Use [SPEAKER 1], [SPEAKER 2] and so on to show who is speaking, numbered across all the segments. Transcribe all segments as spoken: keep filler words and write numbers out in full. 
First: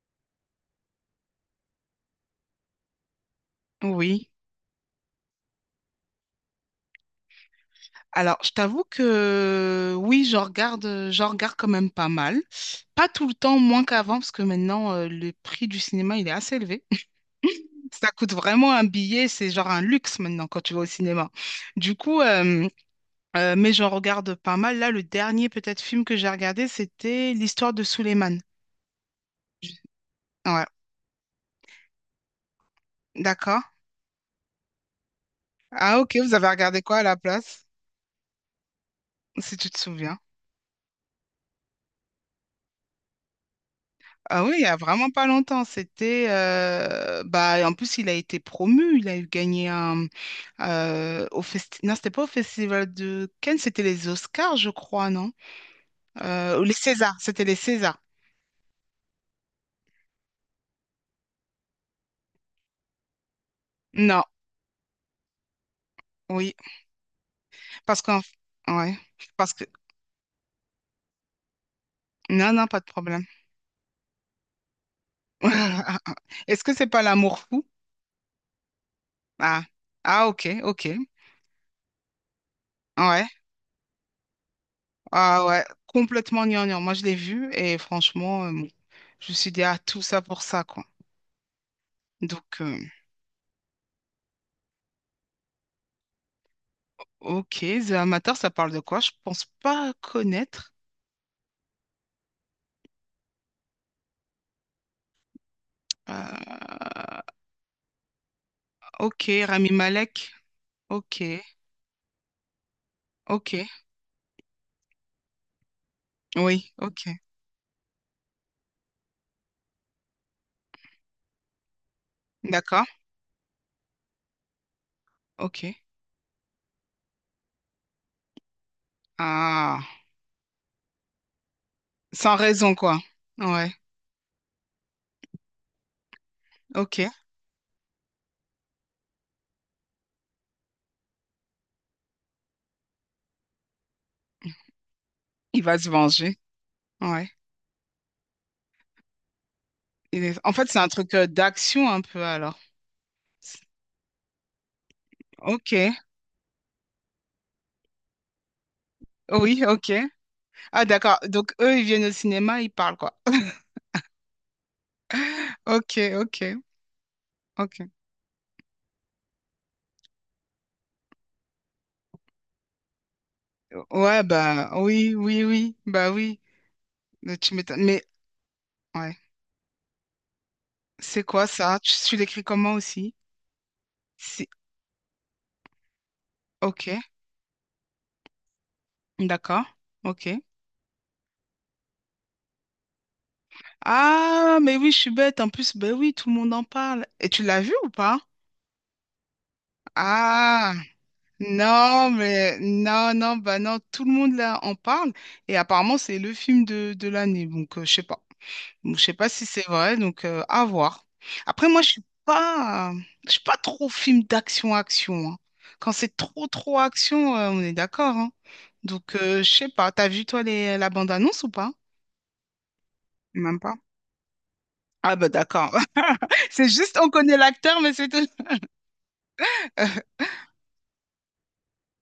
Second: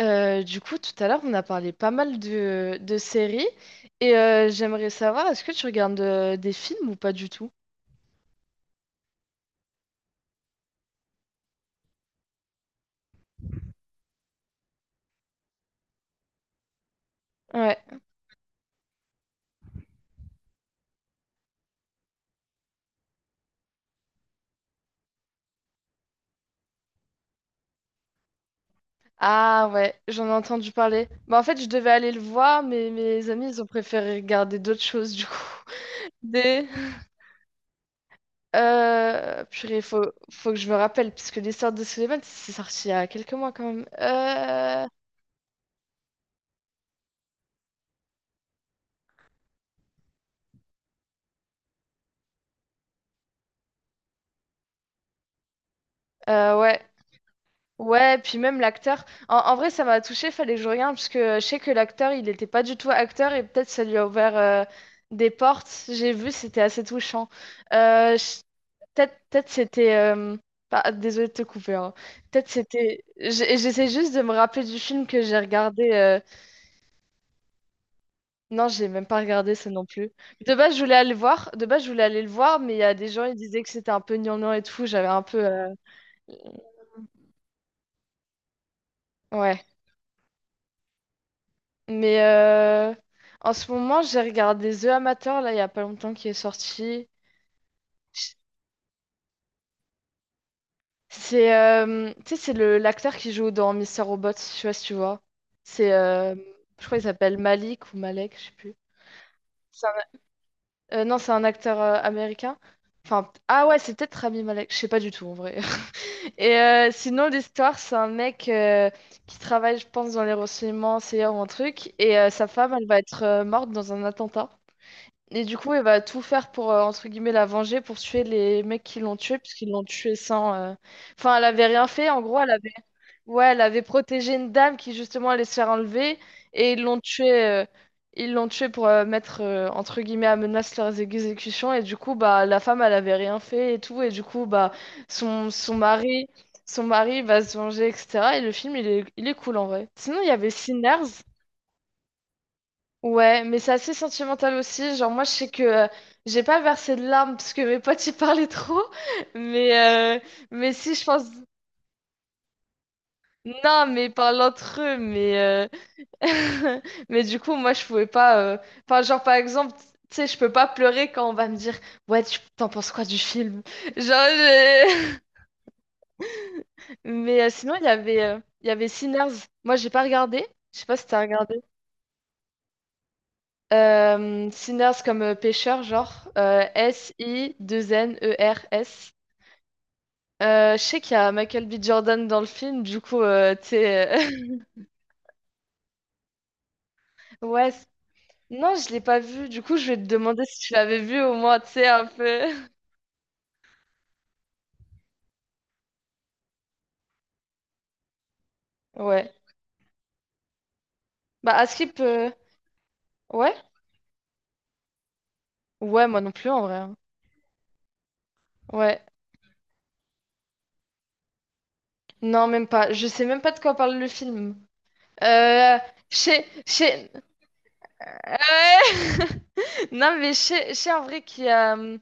[SPEAKER 1] Euh, du coup, tout à l'heure, on a parlé pas mal de, de séries et
[SPEAKER 2] Oui.
[SPEAKER 1] euh, j'aimerais savoir, est-ce que tu regardes euh, des films ou pas du tout?
[SPEAKER 2] Alors, je t'avoue que oui, j'en regarde, euh, j'en regarde quand même pas mal. Pas tout le temps, moins qu'avant, parce que maintenant, euh, le prix du cinéma, il est assez élevé.
[SPEAKER 1] Ouais.
[SPEAKER 2] Ça coûte vraiment un billet, c'est genre un luxe maintenant quand tu vas au cinéma. Du coup, euh, euh, mais j'en regarde pas mal. Là, le dernier peut-être film que j'ai regardé, c'était L'histoire de Souleymane.
[SPEAKER 1] Ah ouais, j'en ai
[SPEAKER 2] Ouais,
[SPEAKER 1] entendu parler. Bah, en fait, je devais aller le voir, mais mes amis, ils
[SPEAKER 2] d'accord.
[SPEAKER 1] ont préféré regarder d'autres choses, du coup.
[SPEAKER 2] Ah ok, vous avez
[SPEAKER 1] Des.
[SPEAKER 2] regardé quoi à la place,
[SPEAKER 1] Euh,
[SPEAKER 2] si tu te
[SPEAKER 1] purée, faut,
[SPEAKER 2] souviens?
[SPEAKER 1] faut que je me rappelle, parce que l'histoire de Sullivan, c'est sorti il y a quelques mois quand même.
[SPEAKER 2] Ah oui, il y a
[SPEAKER 1] Euh,
[SPEAKER 2] vraiment pas longtemps, c'était euh, bah en plus il a été promu, il a eu gagné un euh, au festi- non, c'était pas au festival de Cannes, c'était les Oscars, je crois, non? Euh,
[SPEAKER 1] euh,
[SPEAKER 2] ou les
[SPEAKER 1] ouais,
[SPEAKER 2] Césars, c'était les Césars.
[SPEAKER 1] ouais, puis même l'acteur. En, en vrai, ça m'a touché fallait que je regarde, parce que je sais que l'acteur, il n'était pas du tout acteur et peut-être ça lui a
[SPEAKER 2] Non,
[SPEAKER 1] ouvert euh, des portes. J'ai vu,
[SPEAKER 2] oui,
[SPEAKER 1] c'était assez touchant.
[SPEAKER 2] parce
[SPEAKER 1] Euh,
[SPEAKER 2] qu'en
[SPEAKER 1] je-
[SPEAKER 2] ouais,
[SPEAKER 1] peut-être peut-être
[SPEAKER 2] parce que
[SPEAKER 1] c'était. Euh, bah, désolée de te couper, hein. Peut-être
[SPEAKER 2] non non, pas de
[SPEAKER 1] c'était.
[SPEAKER 2] problème.
[SPEAKER 1] j'ai- J'essaie juste de me rappeler du film que j'ai regardé. Euh,
[SPEAKER 2] Est-ce que c'est pas l'amour fou?
[SPEAKER 1] Non, j'ai même pas regardé
[SPEAKER 2] Ah.
[SPEAKER 1] ça non plus.
[SPEAKER 2] Ah
[SPEAKER 1] De
[SPEAKER 2] OK,
[SPEAKER 1] base, je voulais
[SPEAKER 2] OK.
[SPEAKER 1] aller le voir. De base, je voulais aller le voir, mais il y a des gens,
[SPEAKER 2] Ouais.
[SPEAKER 1] ils disaient que c'était un peu gnangnan et tout. J'avais un peu.
[SPEAKER 2] Ah ouais,
[SPEAKER 1] Euh,
[SPEAKER 2] complètement gnangnan. Moi je l'ai vu et franchement euh, bon, je me suis dit
[SPEAKER 1] Ouais.
[SPEAKER 2] ah tout ça pour ça quoi.
[SPEAKER 1] Mais
[SPEAKER 2] Donc euh,
[SPEAKER 1] euh, en ce moment, j'ai regardé The Amateur, là, il y a pas longtemps, qui est sorti.
[SPEAKER 2] Ok, The Amateur, ça parle de quoi? Je pense pas connaître.
[SPEAKER 1] C'est euh, tu sais, c'est le l'acteur qui joue dans Mister Robot, je sais pas si tu vois. C'est, euh, je
[SPEAKER 2] Euh,
[SPEAKER 1] crois qu'il s'appelle Malik ou Malek, je sais plus.
[SPEAKER 2] ok, Rami
[SPEAKER 1] C'est un-
[SPEAKER 2] Malek.
[SPEAKER 1] euh,
[SPEAKER 2] Ok,
[SPEAKER 1] non, c'est un acteur euh, américain. Enfin, p- ah
[SPEAKER 2] ok.
[SPEAKER 1] ouais, c'est peut-être Rami Malek, je sais pas du tout en vrai. Et
[SPEAKER 2] Oui,
[SPEAKER 1] euh,
[SPEAKER 2] ok.
[SPEAKER 1] sinon, l'histoire, c'est un mec euh, qui travaille, je pense, dans les renseignements, c'est un truc, et euh, sa femme,
[SPEAKER 2] D'accord,
[SPEAKER 1] elle va être euh, morte dans un attentat. Et du
[SPEAKER 2] ok.
[SPEAKER 1] coup, elle va tout faire pour, euh, entre guillemets, la venger, pour tuer les mecs qui l'ont tuée, puisqu'ils l'ont
[SPEAKER 2] Ah,
[SPEAKER 1] tuée sans. Euh, Enfin, elle avait rien fait, en
[SPEAKER 2] sans
[SPEAKER 1] gros, elle avait.
[SPEAKER 2] raison, quoi.
[SPEAKER 1] Ouais, elle
[SPEAKER 2] Ouais,
[SPEAKER 1] avait protégé une dame qui, justement, allait se faire enlever, et ils l'ont
[SPEAKER 2] ok.
[SPEAKER 1] tuée. Euh, Ils l'ont tuée pour euh, mettre, euh, entre guillemets, à menace leurs exécutions, et du coup, bah, la femme, elle avait rien fait et tout, et du coup, bah, son,
[SPEAKER 2] Il
[SPEAKER 1] son
[SPEAKER 2] va se
[SPEAKER 1] mari.
[SPEAKER 2] venger.
[SPEAKER 1] Son mari
[SPEAKER 2] Ouais.
[SPEAKER 1] va se venger, et cetera. Et le film, il est, il est cool en vrai. Sinon,
[SPEAKER 2] Il
[SPEAKER 1] il y
[SPEAKER 2] est-
[SPEAKER 1] avait
[SPEAKER 2] En fait, c'est un
[SPEAKER 1] Sinners.
[SPEAKER 2] truc euh, d'action un peu alors.
[SPEAKER 1] Ouais,
[SPEAKER 2] C'est-
[SPEAKER 1] mais c'est assez sentimental aussi. Genre, moi, je sais que
[SPEAKER 2] Ok,
[SPEAKER 1] euh, j'ai pas versé de larmes parce que mes potes y parlaient trop.
[SPEAKER 2] oui,
[SPEAKER 1] Mais,
[SPEAKER 2] ok.
[SPEAKER 1] euh, mais
[SPEAKER 2] Ah,
[SPEAKER 1] si, je
[SPEAKER 2] d'accord.
[SPEAKER 1] pense.
[SPEAKER 2] Donc, eux, ils viennent au cinéma, ils parlent, quoi.
[SPEAKER 1] Non, mais ils parlent entre eux. Mais, euh,
[SPEAKER 2] Ok, ok,
[SPEAKER 1] mais du coup, moi, je
[SPEAKER 2] ok.
[SPEAKER 1] pouvais pas. Euh, Enfin, genre, par exemple, tu sais, je peux pas pleurer quand on va me dire, ouais, tu t'en penses quoi du film?
[SPEAKER 2] Ouais,
[SPEAKER 1] Genre,
[SPEAKER 2] bah oui,
[SPEAKER 1] j'ai-
[SPEAKER 2] oui, oui, bah oui. Mais
[SPEAKER 1] mais euh,
[SPEAKER 2] tu
[SPEAKER 1] Sinon,
[SPEAKER 2] m'étonnes.
[SPEAKER 1] il y
[SPEAKER 2] Mais
[SPEAKER 1] avait, euh, il y avait
[SPEAKER 2] ouais.
[SPEAKER 1] Sinners. Moi, j'ai pas regardé. Je sais pas si t'as
[SPEAKER 2] C'est quoi
[SPEAKER 1] regardé.
[SPEAKER 2] ça? Tu, tu l'écris comment aussi? C'est...
[SPEAKER 1] Euh, Sinners comme euh, pêcheur, genre
[SPEAKER 2] Ok,
[SPEAKER 1] S-I-2-N-E-R-S.
[SPEAKER 2] d'accord, ok.
[SPEAKER 1] Je sais qu'il y a Michael B. Jordan dans le film, du coup, euh, tu sais.
[SPEAKER 2] Ah, mais oui, je suis bête. En plus, ben oui, tout le monde en parle. Et tu
[SPEAKER 1] Euh,
[SPEAKER 2] l'as
[SPEAKER 1] ouais.
[SPEAKER 2] vu
[SPEAKER 1] c-
[SPEAKER 2] ou pas?
[SPEAKER 1] Non, je l'ai pas vu, du coup, je vais te demander si tu
[SPEAKER 2] Ah,
[SPEAKER 1] l'avais vu au moins, tu sais, un
[SPEAKER 2] non,
[SPEAKER 1] peu.
[SPEAKER 2] mais non, non, bah non, tout le monde là en parle. Et apparemment, c'est le film de, de l'année. Donc, euh, je sais pas. Donc, je sais pas
[SPEAKER 1] Ouais.
[SPEAKER 2] si c'est vrai, donc euh, à voir.
[SPEAKER 1] Bah,
[SPEAKER 2] Après, moi, je
[SPEAKER 1] Askip,
[SPEAKER 2] suis
[SPEAKER 1] euh,
[SPEAKER 2] pas, euh, je suis
[SPEAKER 1] ouais?
[SPEAKER 2] pas trop film d'action-action, hein. Quand
[SPEAKER 1] Ouais,
[SPEAKER 2] c'est
[SPEAKER 1] moi non
[SPEAKER 2] trop,
[SPEAKER 1] plus en vrai,
[SPEAKER 2] trop
[SPEAKER 1] hein.
[SPEAKER 2] action, euh, on est d'accord, hein.
[SPEAKER 1] Ouais.
[SPEAKER 2] Donc, euh, je sais pas. T'as vu, toi, les, la bande-annonce ou pas?
[SPEAKER 1] Non, même pas. Je sais même pas de
[SPEAKER 2] Même
[SPEAKER 1] quoi
[SPEAKER 2] pas.
[SPEAKER 1] parle le film.
[SPEAKER 2] Ah, bah, d'accord.
[SPEAKER 1] Euh. Je sais.
[SPEAKER 2] C'est
[SPEAKER 1] je
[SPEAKER 2] juste, on
[SPEAKER 1] sais-
[SPEAKER 2] connaît l'acteur, mais c'est tout.
[SPEAKER 1] Ouais. Non, mais je sais je sais en vrai qu'il y a. euh,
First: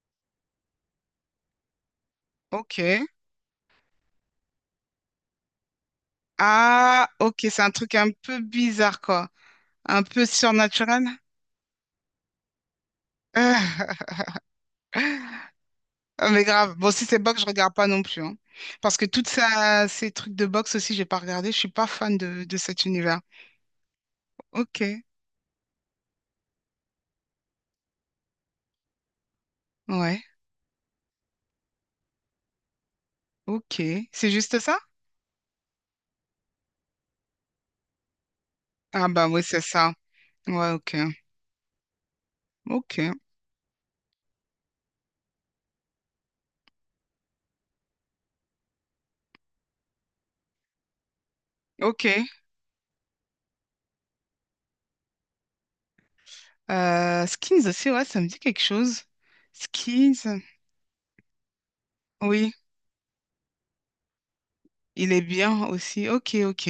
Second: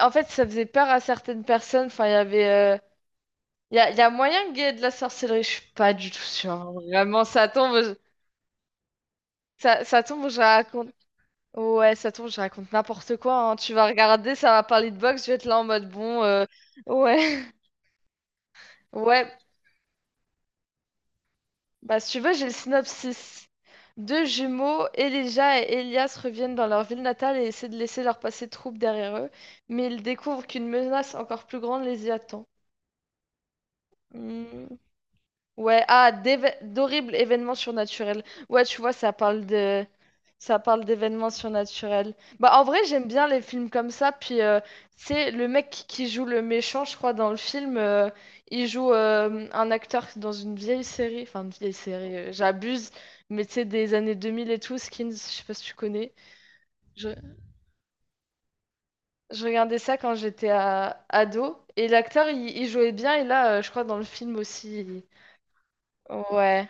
[SPEAKER 1] En fait, ça faisait peur à certaines personnes. Enfin, il y avait. Euh,
[SPEAKER 2] Ok.
[SPEAKER 1] Il y a, il y a moyen qu'il y ait de la sorcellerie. Je suis pas du tout sûre, hein.
[SPEAKER 2] Ah,
[SPEAKER 1] Vraiment,
[SPEAKER 2] ok,
[SPEAKER 1] ça
[SPEAKER 2] c'est un
[SPEAKER 1] tombe.
[SPEAKER 2] truc
[SPEAKER 1] je-
[SPEAKER 2] un peu bizarre, quoi.
[SPEAKER 1] Ça,
[SPEAKER 2] Un
[SPEAKER 1] ça
[SPEAKER 2] peu
[SPEAKER 1] tombe, je raconte.
[SPEAKER 2] surnaturel.
[SPEAKER 1] Ouais, ça tombe, je raconte n'importe quoi, hein. Tu vas regarder, ça va parler de boxe. Je vais être là en mode bon.
[SPEAKER 2] Ah, mais
[SPEAKER 1] Euh,
[SPEAKER 2] grave. Bon, si c'est
[SPEAKER 1] Ouais.
[SPEAKER 2] boxe, je regarde pas non plus, hein. Parce que
[SPEAKER 1] Ouais.
[SPEAKER 2] toutes ça- ces trucs de boxe aussi, j'ai pas regardé. Je suis pas
[SPEAKER 1] Bah, si
[SPEAKER 2] fan
[SPEAKER 1] tu veux,
[SPEAKER 2] de,
[SPEAKER 1] j'ai le
[SPEAKER 2] de cet univers.
[SPEAKER 1] synopsis. Deux jumeaux,
[SPEAKER 2] Ok.
[SPEAKER 1] Elijah et Elias, reviennent dans leur ville natale et essaient de laisser leur passé trouble derrière eux. Mais ils
[SPEAKER 2] Ouais.
[SPEAKER 1] découvrent qu'une menace encore plus grande les y attend.
[SPEAKER 2] Ok. C'est juste
[SPEAKER 1] Hmm.
[SPEAKER 2] ça?
[SPEAKER 1] Ouais, ah, d'éve- d'horribles événements surnaturels. Ouais, tu vois,
[SPEAKER 2] Ah
[SPEAKER 1] ça
[SPEAKER 2] bah oui,
[SPEAKER 1] parle
[SPEAKER 2] c'est
[SPEAKER 1] de.
[SPEAKER 2] ça.
[SPEAKER 1] Ça
[SPEAKER 2] Ouais,
[SPEAKER 1] parle
[SPEAKER 2] ok.
[SPEAKER 1] d'événements surnaturels. Bah, en vrai, j'aime
[SPEAKER 2] Ok.
[SPEAKER 1] bien les films comme ça. Puis, euh, tu sais, le mec qui joue le méchant, je crois, dans le film, euh, il joue euh, un acteur dans une vieille série. Enfin, une vieille
[SPEAKER 2] Ok.
[SPEAKER 1] série, euh, j'abuse. Mais tu sais, des années deux mille et tout, Skins, je sais pas si tu connais. Je,
[SPEAKER 2] Euh, Skins aussi, ouais, ça me dit quelque chose.
[SPEAKER 1] je regardais ça quand
[SPEAKER 2] Skins.
[SPEAKER 1] j'étais à ado. Et l'acteur,
[SPEAKER 2] Oui,
[SPEAKER 1] il... il jouait bien. Et là, euh, je crois, dans le film aussi. il-
[SPEAKER 2] il est bien aussi. Ok,
[SPEAKER 1] Ouais,
[SPEAKER 2] ok.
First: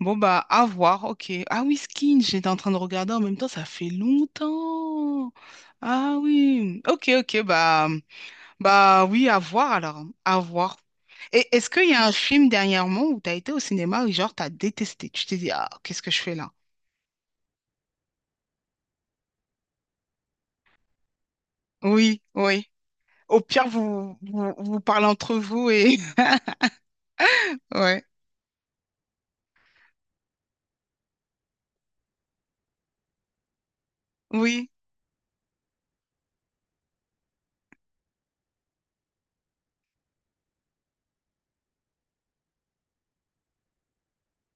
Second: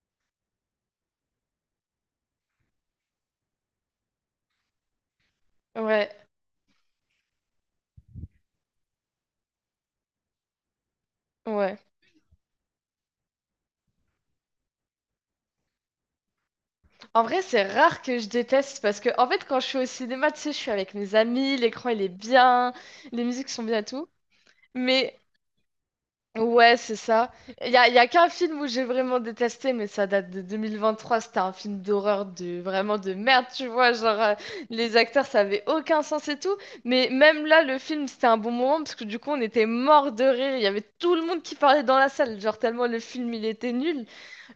[SPEAKER 2] Bon, bah, à voir. Ok. Ah oui, Skins, j'étais en train de regarder en même temps, ça fait longtemps.
[SPEAKER 1] ouais.
[SPEAKER 2] Ah oui. Ok, ok, bah. Bah oui, à voir alors, à voir. Et est-ce
[SPEAKER 1] Ouais.
[SPEAKER 2] qu'il y a un film dernièrement où tu as été au cinéma et genre t'as détesté? Tu t'es dit, ah, qu'est-ce que je fais là?
[SPEAKER 1] En vrai, c'est rare que je déteste parce que, en fait, quand je suis au cinéma, tu sais, je suis avec mes amis, l'écran il est
[SPEAKER 2] Oui, oui.
[SPEAKER 1] bien, les
[SPEAKER 2] Au
[SPEAKER 1] musiques sont
[SPEAKER 2] pire,
[SPEAKER 1] bien et tout.
[SPEAKER 2] vous, vous, vous parlez
[SPEAKER 1] Mais
[SPEAKER 2] entre vous et...
[SPEAKER 1] ouais, c'est ça. Il y a, y
[SPEAKER 2] Ouais.
[SPEAKER 1] a qu'un film où j'ai vraiment détesté, mais ça date de deux mille vingt-trois. C'était un film d'horreur de vraiment de merde, tu vois. Genre, euh,
[SPEAKER 2] Oui.
[SPEAKER 1] les acteurs, ça avait aucun sens et tout. Mais même là, le film, c'était un bon moment parce que du coup, on était mort de rire. Il y avait tout le monde qui parlait dans la salle, genre tellement le film il était nul.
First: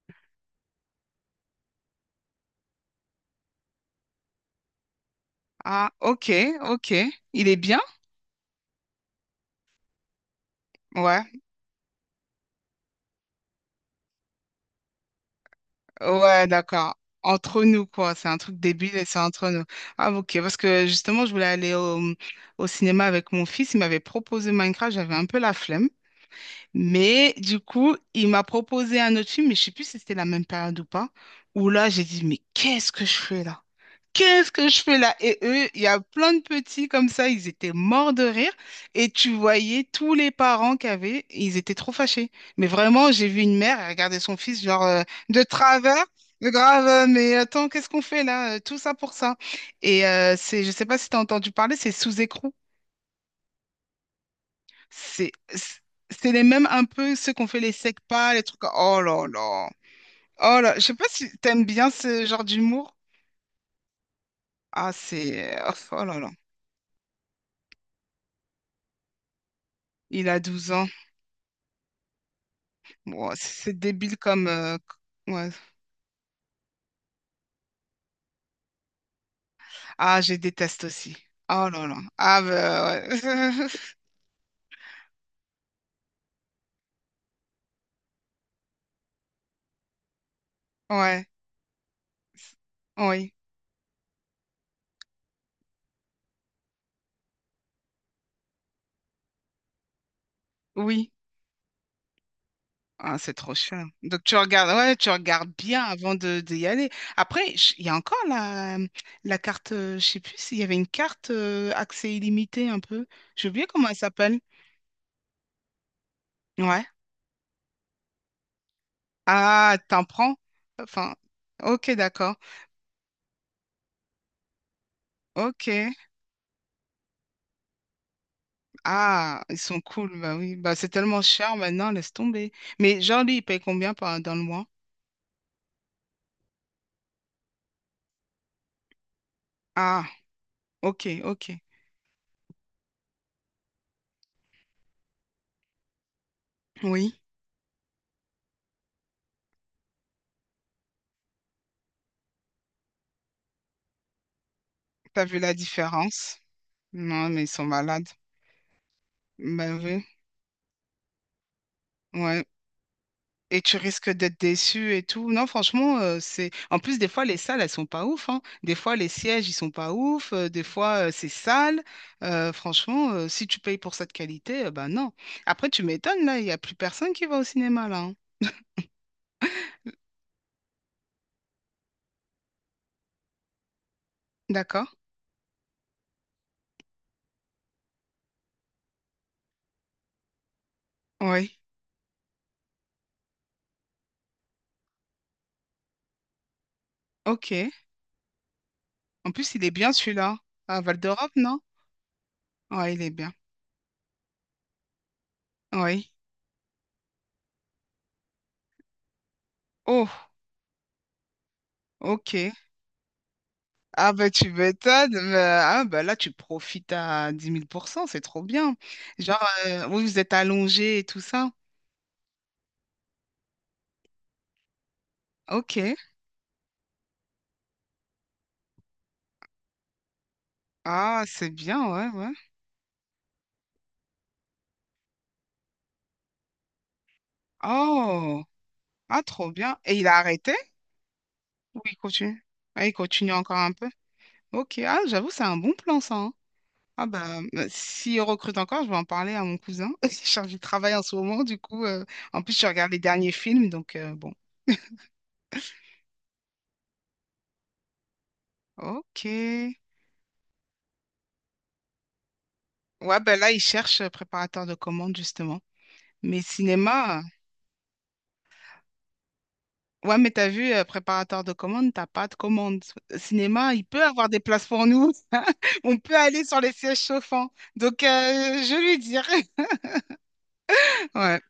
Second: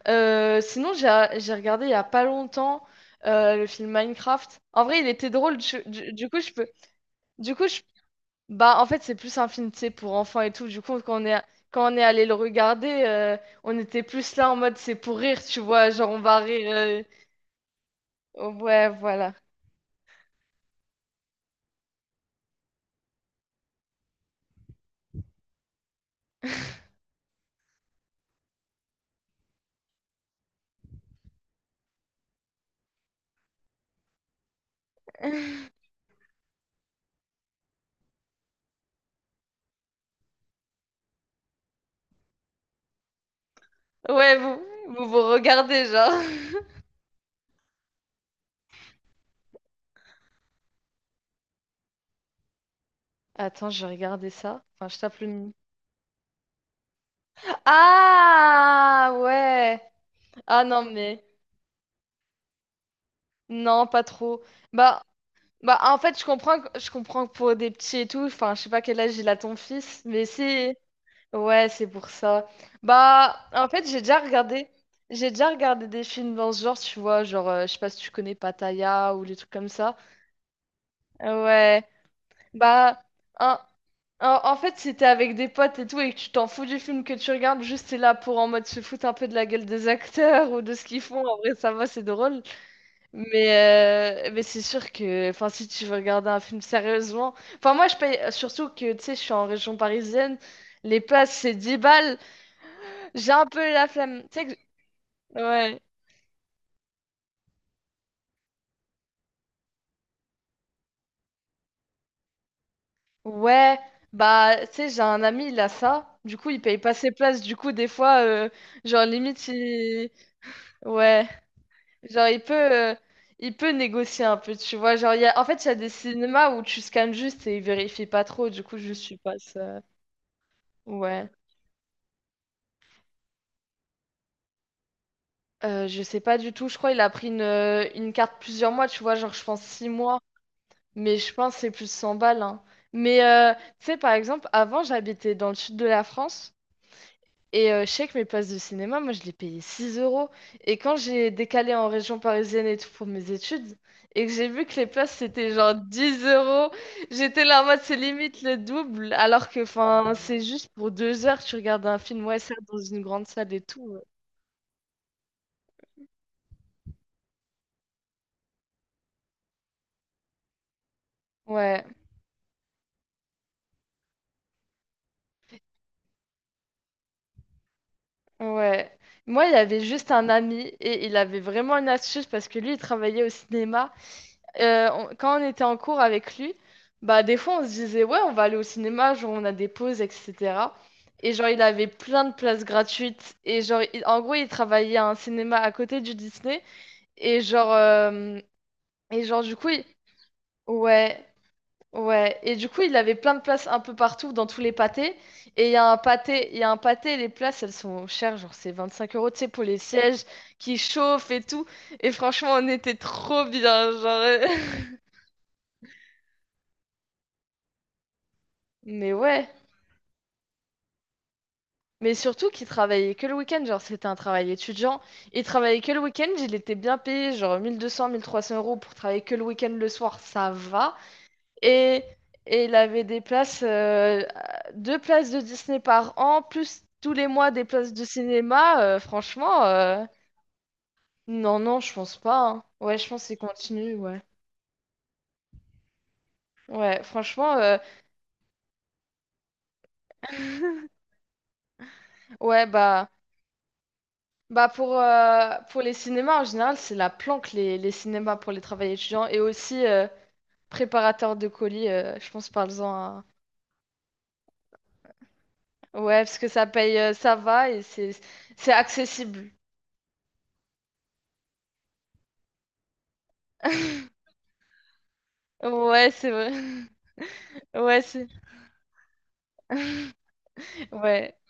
[SPEAKER 1] Euh, sinon, j'ai j'ai regardé il y a pas longtemps euh, le film Minecraft. En vrai, il était drôle. Je-
[SPEAKER 2] Ah,
[SPEAKER 1] du, du
[SPEAKER 2] ok,
[SPEAKER 1] coup, je peux.
[SPEAKER 2] ok. Il
[SPEAKER 1] Du
[SPEAKER 2] est
[SPEAKER 1] coup,
[SPEAKER 2] bien?
[SPEAKER 1] je, bah, en fait, c'est plus un film, tu sais, pour enfants et tout. Du coup, quand on est,
[SPEAKER 2] Ouais.
[SPEAKER 1] quand on est allé le regarder, euh, on était plus là en mode c'est pour rire, tu vois. Genre, on va
[SPEAKER 2] Ouais,
[SPEAKER 1] rire.
[SPEAKER 2] d'accord.
[SPEAKER 1] Euh,
[SPEAKER 2] Entre nous, quoi. C'est un
[SPEAKER 1] oh,
[SPEAKER 2] truc
[SPEAKER 1] ouais,
[SPEAKER 2] débile et c'est
[SPEAKER 1] voilà.
[SPEAKER 2] entre nous. Ah, ok. Parce que justement, je voulais aller au, au cinéma avec mon fils. Il m'avait proposé Minecraft. J'avais un peu la flemme. Mais du coup, il m'a proposé un autre film, mais je sais plus si c'était la même période ou pas, où là, j'ai dit, mais qu'est-ce que je fais là? Qu'est-ce que je fais là? Et eux, il y a plein de petits comme ça, ils étaient morts de rire. Et tu voyais tous les parents qu'il y avait, ils étaient trop fâchés. Mais vraiment, j'ai vu une mère, elle regardait
[SPEAKER 1] Ouais,
[SPEAKER 2] son
[SPEAKER 1] vous
[SPEAKER 2] fils, genre, euh,
[SPEAKER 1] vous, vous
[SPEAKER 2] de
[SPEAKER 1] regardez,
[SPEAKER 2] travers.
[SPEAKER 1] genre.
[SPEAKER 2] Grave, euh, mais attends, qu'est-ce qu'on fait là? Euh, Tout ça pour ça. Et euh, c'est, je sais pas si tu as entendu parler, c'est Sous écrou.
[SPEAKER 1] Attends, je vais regarder ça. Enfin, je tape le
[SPEAKER 2] C'est
[SPEAKER 1] nom.
[SPEAKER 2] c'est- c'est les mêmes un peu ceux qu'on fait les secs les trucs. Oh
[SPEAKER 1] Ah
[SPEAKER 2] là là.
[SPEAKER 1] ouais.
[SPEAKER 2] Oh
[SPEAKER 1] Ah
[SPEAKER 2] là, je
[SPEAKER 1] non
[SPEAKER 2] sais pas
[SPEAKER 1] mais
[SPEAKER 2] si t'aimes bien ce genre d'humour.
[SPEAKER 1] non pas trop.
[SPEAKER 2] Ah,
[SPEAKER 1] Bah
[SPEAKER 2] c'est.
[SPEAKER 1] Bah, en
[SPEAKER 2] Oh
[SPEAKER 1] fait,
[SPEAKER 2] là
[SPEAKER 1] je
[SPEAKER 2] là.
[SPEAKER 1] comprends, que- je comprends que pour des petits et tout, enfin, je sais pas quel âge il a ton fils, mais
[SPEAKER 2] Il a douze
[SPEAKER 1] c'est.
[SPEAKER 2] ans.
[SPEAKER 1] Ouais, c'est pour ça.
[SPEAKER 2] Bon,
[SPEAKER 1] Bah, en
[SPEAKER 2] c'est
[SPEAKER 1] fait, j'ai
[SPEAKER 2] débile
[SPEAKER 1] déjà
[SPEAKER 2] comme.
[SPEAKER 1] regardé,
[SPEAKER 2] euh,
[SPEAKER 1] j'ai déjà
[SPEAKER 2] ouais.
[SPEAKER 1] regardé des films dans ce genre, tu vois, genre, euh, je sais pas si tu connais Pattaya ou les trucs comme ça.
[SPEAKER 2] Ah, je déteste aussi.
[SPEAKER 1] Euh,
[SPEAKER 2] Oh
[SPEAKER 1] Ouais,
[SPEAKER 2] là là. Ah,
[SPEAKER 1] bah,
[SPEAKER 2] bah,
[SPEAKER 1] en,
[SPEAKER 2] ouais.
[SPEAKER 1] en- en fait, si t'es avec des potes et tout et que tu t'en fous du film que tu regardes, juste t'es là pour en mode se foutre un peu de la gueule des acteurs ou de ce qu'ils font,
[SPEAKER 2] Ouais.
[SPEAKER 1] en vrai, ça va, c'est drôle.
[SPEAKER 2] Oui.
[SPEAKER 1] Mais, euh, mais c'est sûr que enfin, si tu veux regarder un film sérieusement. Enfin, moi, je paye. Surtout que tu sais, je suis en région parisienne. Les
[SPEAKER 2] Oui.
[SPEAKER 1] places, c'est dix balles.
[SPEAKER 2] Ah,
[SPEAKER 1] J'ai
[SPEAKER 2] c'est
[SPEAKER 1] un
[SPEAKER 2] trop
[SPEAKER 1] peu
[SPEAKER 2] chiant.
[SPEAKER 1] la flemme.
[SPEAKER 2] Donc tu
[SPEAKER 1] Tu sais que.
[SPEAKER 2] regardes, ouais, tu regardes
[SPEAKER 1] Ouais.
[SPEAKER 2] bien avant de, d'y aller. Après, je- il y a encore la, la carte, euh, je sais plus s'il y avait une carte euh, accès illimité un peu. J'ai oublié
[SPEAKER 1] Ouais.
[SPEAKER 2] comment elle s'appelle.
[SPEAKER 1] Bah, tu sais, j'ai un ami, il a ça. Du coup, il paye
[SPEAKER 2] Ouais.
[SPEAKER 1] pas ses places. Du coup, des fois, euh, genre, limite,
[SPEAKER 2] Ah, t'en
[SPEAKER 1] il.
[SPEAKER 2] prends? Enfin,
[SPEAKER 1] Ouais.
[SPEAKER 2] ok,
[SPEAKER 1] Genre,
[SPEAKER 2] d'accord.
[SPEAKER 1] il peut. euh, Il peut négocier un peu, tu vois. Genre, il y a. En fait, il y a des
[SPEAKER 2] Ok.
[SPEAKER 1] cinémas où tu scannes juste et ils vérifient pas trop. Du coup, je suis pas
[SPEAKER 2] Ah, ils
[SPEAKER 1] ça.
[SPEAKER 2] sont cool, bah oui. Bah c'est tellement
[SPEAKER 1] Ouais.
[SPEAKER 2] cher maintenant, laisse tomber. Mais genre lui, il paye combien par, dans le mois?
[SPEAKER 1] Euh, je sais pas du tout, je crois qu'il a pris une, euh, une carte plusieurs mois, tu vois, genre je pense six
[SPEAKER 2] Ah,
[SPEAKER 1] mois,
[SPEAKER 2] ok,
[SPEAKER 1] mais je
[SPEAKER 2] ok.
[SPEAKER 1] pense que c'est plus cent balles, hein. Mais euh, tu sais, par exemple, avant j'habitais dans le sud de la France
[SPEAKER 2] Oui.
[SPEAKER 1] et euh, je sais que mes places de cinéma, moi je les payais six euros. Et quand j'ai décalé en région parisienne et tout pour mes études et que j'ai vu que les places
[SPEAKER 2] T'as vu
[SPEAKER 1] c'était
[SPEAKER 2] la
[SPEAKER 1] genre dix
[SPEAKER 2] différence?
[SPEAKER 1] euros,
[SPEAKER 2] Non, mais
[SPEAKER 1] j'étais
[SPEAKER 2] ils
[SPEAKER 1] là
[SPEAKER 2] sont
[SPEAKER 1] en mode c'est
[SPEAKER 2] malades.
[SPEAKER 1] limite le double, alors que
[SPEAKER 2] Bah oui.
[SPEAKER 1] enfin c'est juste pour deux heures, tu regardes un film, ouais,
[SPEAKER 2] Ouais.
[SPEAKER 1] ça dans une grande salle et
[SPEAKER 2] Et tu
[SPEAKER 1] tout. Ouais.
[SPEAKER 2] risques d'être déçu et tout. Non, franchement, euh, c'est. En plus, des fois, les salles, elles sont pas ouf, hein. Des fois, les sièges, ils sont pas ouf. euh, des fois, euh, c'est
[SPEAKER 1] Ouais.
[SPEAKER 2] sale. Euh, franchement, euh, si tu payes pour cette qualité, euh, ben non. Après, tu m'étonnes, là, il n'y a plus personne qui va au cinéma, là, hein.
[SPEAKER 1] Ouais. Moi, il avait juste un ami et il avait vraiment une astuce parce que lui, il travaillait au cinéma.
[SPEAKER 2] D'accord?
[SPEAKER 1] Euh, on- quand on était en cours avec lui, bah des fois, on se disait, ouais, on va aller au cinéma, genre on a des pauses, et cetera. Et genre,
[SPEAKER 2] Oui.
[SPEAKER 1] il avait plein de places gratuites. Et genre, il- en gros, il travaillait à un cinéma à côté du Disney. Et
[SPEAKER 2] OK.
[SPEAKER 1] genre, euh, et
[SPEAKER 2] En
[SPEAKER 1] genre du
[SPEAKER 2] plus, il
[SPEAKER 1] coup,
[SPEAKER 2] est
[SPEAKER 1] il-
[SPEAKER 2] bien, celui-là. À Val
[SPEAKER 1] ouais.
[SPEAKER 2] d'Europe, non?
[SPEAKER 1] Ouais, et du coup,
[SPEAKER 2] Ouais
[SPEAKER 1] il
[SPEAKER 2] il est
[SPEAKER 1] avait
[SPEAKER 2] bien.
[SPEAKER 1] plein de places un peu partout dans tous les pâtés. Et il y a un
[SPEAKER 2] Oui.
[SPEAKER 1] pâté, il y a un pâté, les places, elles sont chères, genre c'est vingt-cinq euros, tu sais, pour les
[SPEAKER 2] Oh,
[SPEAKER 1] sièges qui chauffent et tout. Et franchement,
[SPEAKER 2] OK.
[SPEAKER 1] on était trop bien, genre.
[SPEAKER 2] Ah, ben,
[SPEAKER 1] Euh,
[SPEAKER 2] tu m'étonnes. Mais, ah, ben là, tu profites à dix mille pour cent, c'est trop bien.
[SPEAKER 1] Mais
[SPEAKER 2] Genre,
[SPEAKER 1] ouais,
[SPEAKER 2] euh, oui, vous êtes allongé et tout ça.
[SPEAKER 1] mais surtout qu'il travaillait que le week-end, genre c'était un travail étudiant. Il travaillait que
[SPEAKER 2] Ok.
[SPEAKER 1] le week-end, il était bien payé, genre mille deux cents, mille trois cents euros pour travailler que le week-end le soir, ça va.
[SPEAKER 2] Ah, c'est bien,
[SPEAKER 1] Et,
[SPEAKER 2] ouais, ouais.
[SPEAKER 1] et il avait des places, euh, deux places de Disney par an, plus tous les mois des places de
[SPEAKER 2] Oh,
[SPEAKER 1] cinéma. Euh,
[SPEAKER 2] ah, trop
[SPEAKER 1] franchement,
[SPEAKER 2] bien. Et
[SPEAKER 1] euh,
[SPEAKER 2] il a arrêté?
[SPEAKER 1] non, non,
[SPEAKER 2] Ou
[SPEAKER 1] je
[SPEAKER 2] il
[SPEAKER 1] pense
[SPEAKER 2] continue?
[SPEAKER 1] pas, hein.
[SPEAKER 2] Ah, il
[SPEAKER 1] Ouais, je pense
[SPEAKER 2] continue
[SPEAKER 1] qu'il
[SPEAKER 2] encore un peu.
[SPEAKER 1] continue, ouais.
[SPEAKER 2] Ok, ah, j'avoue, c'est un bon plan, ça, hein.
[SPEAKER 1] Ouais,
[SPEAKER 2] Ah, bah,
[SPEAKER 1] franchement,
[SPEAKER 2] bah,
[SPEAKER 1] euh,
[SPEAKER 2] s'il recrute encore, je vais en parler à mon cousin. Il est chargé de travail en ce moment, du coup. euh, En plus,
[SPEAKER 1] ouais,
[SPEAKER 2] je regarde les
[SPEAKER 1] bah,
[SPEAKER 2] derniers films, donc euh, bon.
[SPEAKER 1] bah pour, euh, pour les cinémas en général, c'est la planque, les, les cinémas pour les travailleurs
[SPEAKER 2] Ok.
[SPEAKER 1] étudiants et
[SPEAKER 2] Ouais,
[SPEAKER 1] aussi euh, préparateurs de colis, euh, je pense, parle-en à.
[SPEAKER 2] ben là, il cherche euh, préparateur de commande, justement.
[SPEAKER 1] Ouais, parce
[SPEAKER 2] Mais
[SPEAKER 1] que ça paye, euh,
[SPEAKER 2] cinéma,
[SPEAKER 1] ça va et c'est c'est accessible.
[SPEAKER 2] ouais, mais t'as vu, euh, préparateur de commandes, t'as pas de commande. Cinéma, il peut avoir des places pour nous. On
[SPEAKER 1] Ouais,
[SPEAKER 2] peut
[SPEAKER 1] c'est
[SPEAKER 2] aller
[SPEAKER 1] vrai.
[SPEAKER 2] sur les sièges chauffants.
[SPEAKER 1] Ouais,
[SPEAKER 2] Donc, euh,
[SPEAKER 1] c'est.
[SPEAKER 2] je lui dirai.
[SPEAKER 1] Ouais.
[SPEAKER 2] Ouais.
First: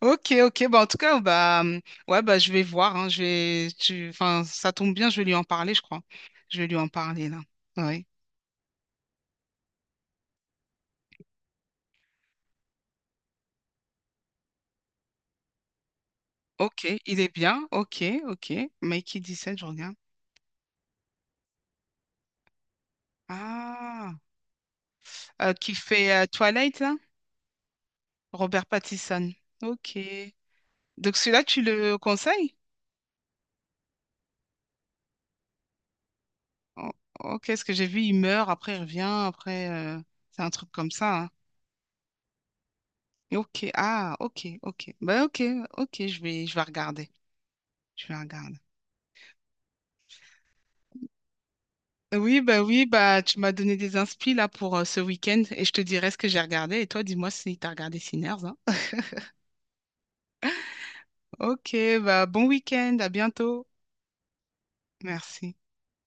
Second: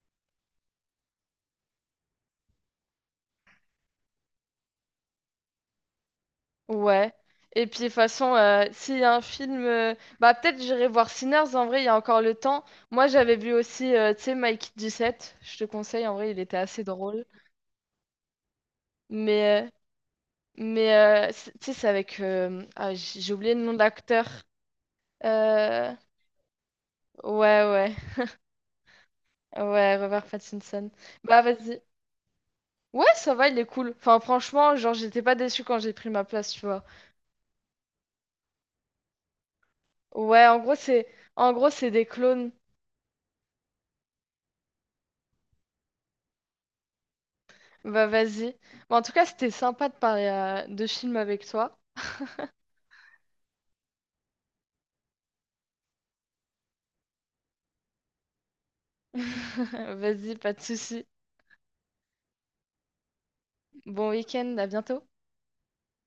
[SPEAKER 2] Ok, ok. Bah, en tout cas, bah, hum, ouais, bah, je vais voir, hein. Je vais, tu... enfin, ça tombe bien, je vais lui en parler, je crois. Je vais lui en
[SPEAKER 1] Ouais.
[SPEAKER 2] parler, là.
[SPEAKER 1] Et puis de toute
[SPEAKER 2] Ouais.
[SPEAKER 1] façon, euh, s'il y a un film, euh, bah peut-être j'irai voir Sinners. En vrai, il y a encore le temps. Moi, j'avais vu aussi, euh, tu sais, Mike dix-sept. Je te conseille. En vrai, il était assez
[SPEAKER 2] Ok, il
[SPEAKER 1] drôle.
[SPEAKER 2] est bien. Ok, ok. Mikey dix-sept,
[SPEAKER 1] Mais,
[SPEAKER 2] je
[SPEAKER 1] euh,
[SPEAKER 2] regarde.
[SPEAKER 1] mais euh, c'est- tu sais, c'est avec, euh, ah, j- j'ai oublié le nom de
[SPEAKER 2] Ah,
[SPEAKER 1] l'acteur.
[SPEAKER 2] Euh, qui
[SPEAKER 1] Euh,
[SPEAKER 2] fait euh, Twilight, là?
[SPEAKER 1] ouais, ouais,
[SPEAKER 2] Robert Pattinson.
[SPEAKER 1] ouais,
[SPEAKER 2] Ok.
[SPEAKER 1] Robert Pattinson.
[SPEAKER 2] Donc,
[SPEAKER 1] Bah
[SPEAKER 2] celui-là, tu
[SPEAKER 1] vas-y.
[SPEAKER 2] le conseilles?
[SPEAKER 1] Ouais, ça va, il est cool. Enfin, franchement, genre, j'étais pas déçue quand j'ai pris ma place, tu vois.
[SPEAKER 2] O- Ok, ce que j'ai vu, il meurt, après il revient, après euh, c'est
[SPEAKER 1] Ouais,
[SPEAKER 2] un
[SPEAKER 1] en
[SPEAKER 2] truc
[SPEAKER 1] gros,
[SPEAKER 2] comme
[SPEAKER 1] c'est,
[SPEAKER 2] ça, hein.
[SPEAKER 1] en gros, c'est des clones.
[SPEAKER 2] Ok, ah, ok, ok. Bah ok, ok, je vais, je vais regarder. Je
[SPEAKER 1] Bah
[SPEAKER 2] vais
[SPEAKER 1] vas-y.
[SPEAKER 2] regarder.
[SPEAKER 1] Bon, en tout cas, c'était sympa de parler euh, de films avec toi.
[SPEAKER 2] Oui, bah oui, bah tu m'as donné des inspi là pour euh, ce week-end et je te dirai ce que j'ai regardé. Et toi, dis-moi si t'as regardé Sinners, hein.
[SPEAKER 1] Vas-y, pas de souci.
[SPEAKER 2] Ok, bah bon week-end, à bientôt.
[SPEAKER 1] Bon week-end, à bientôt.
[SPEAKER 2] Merci.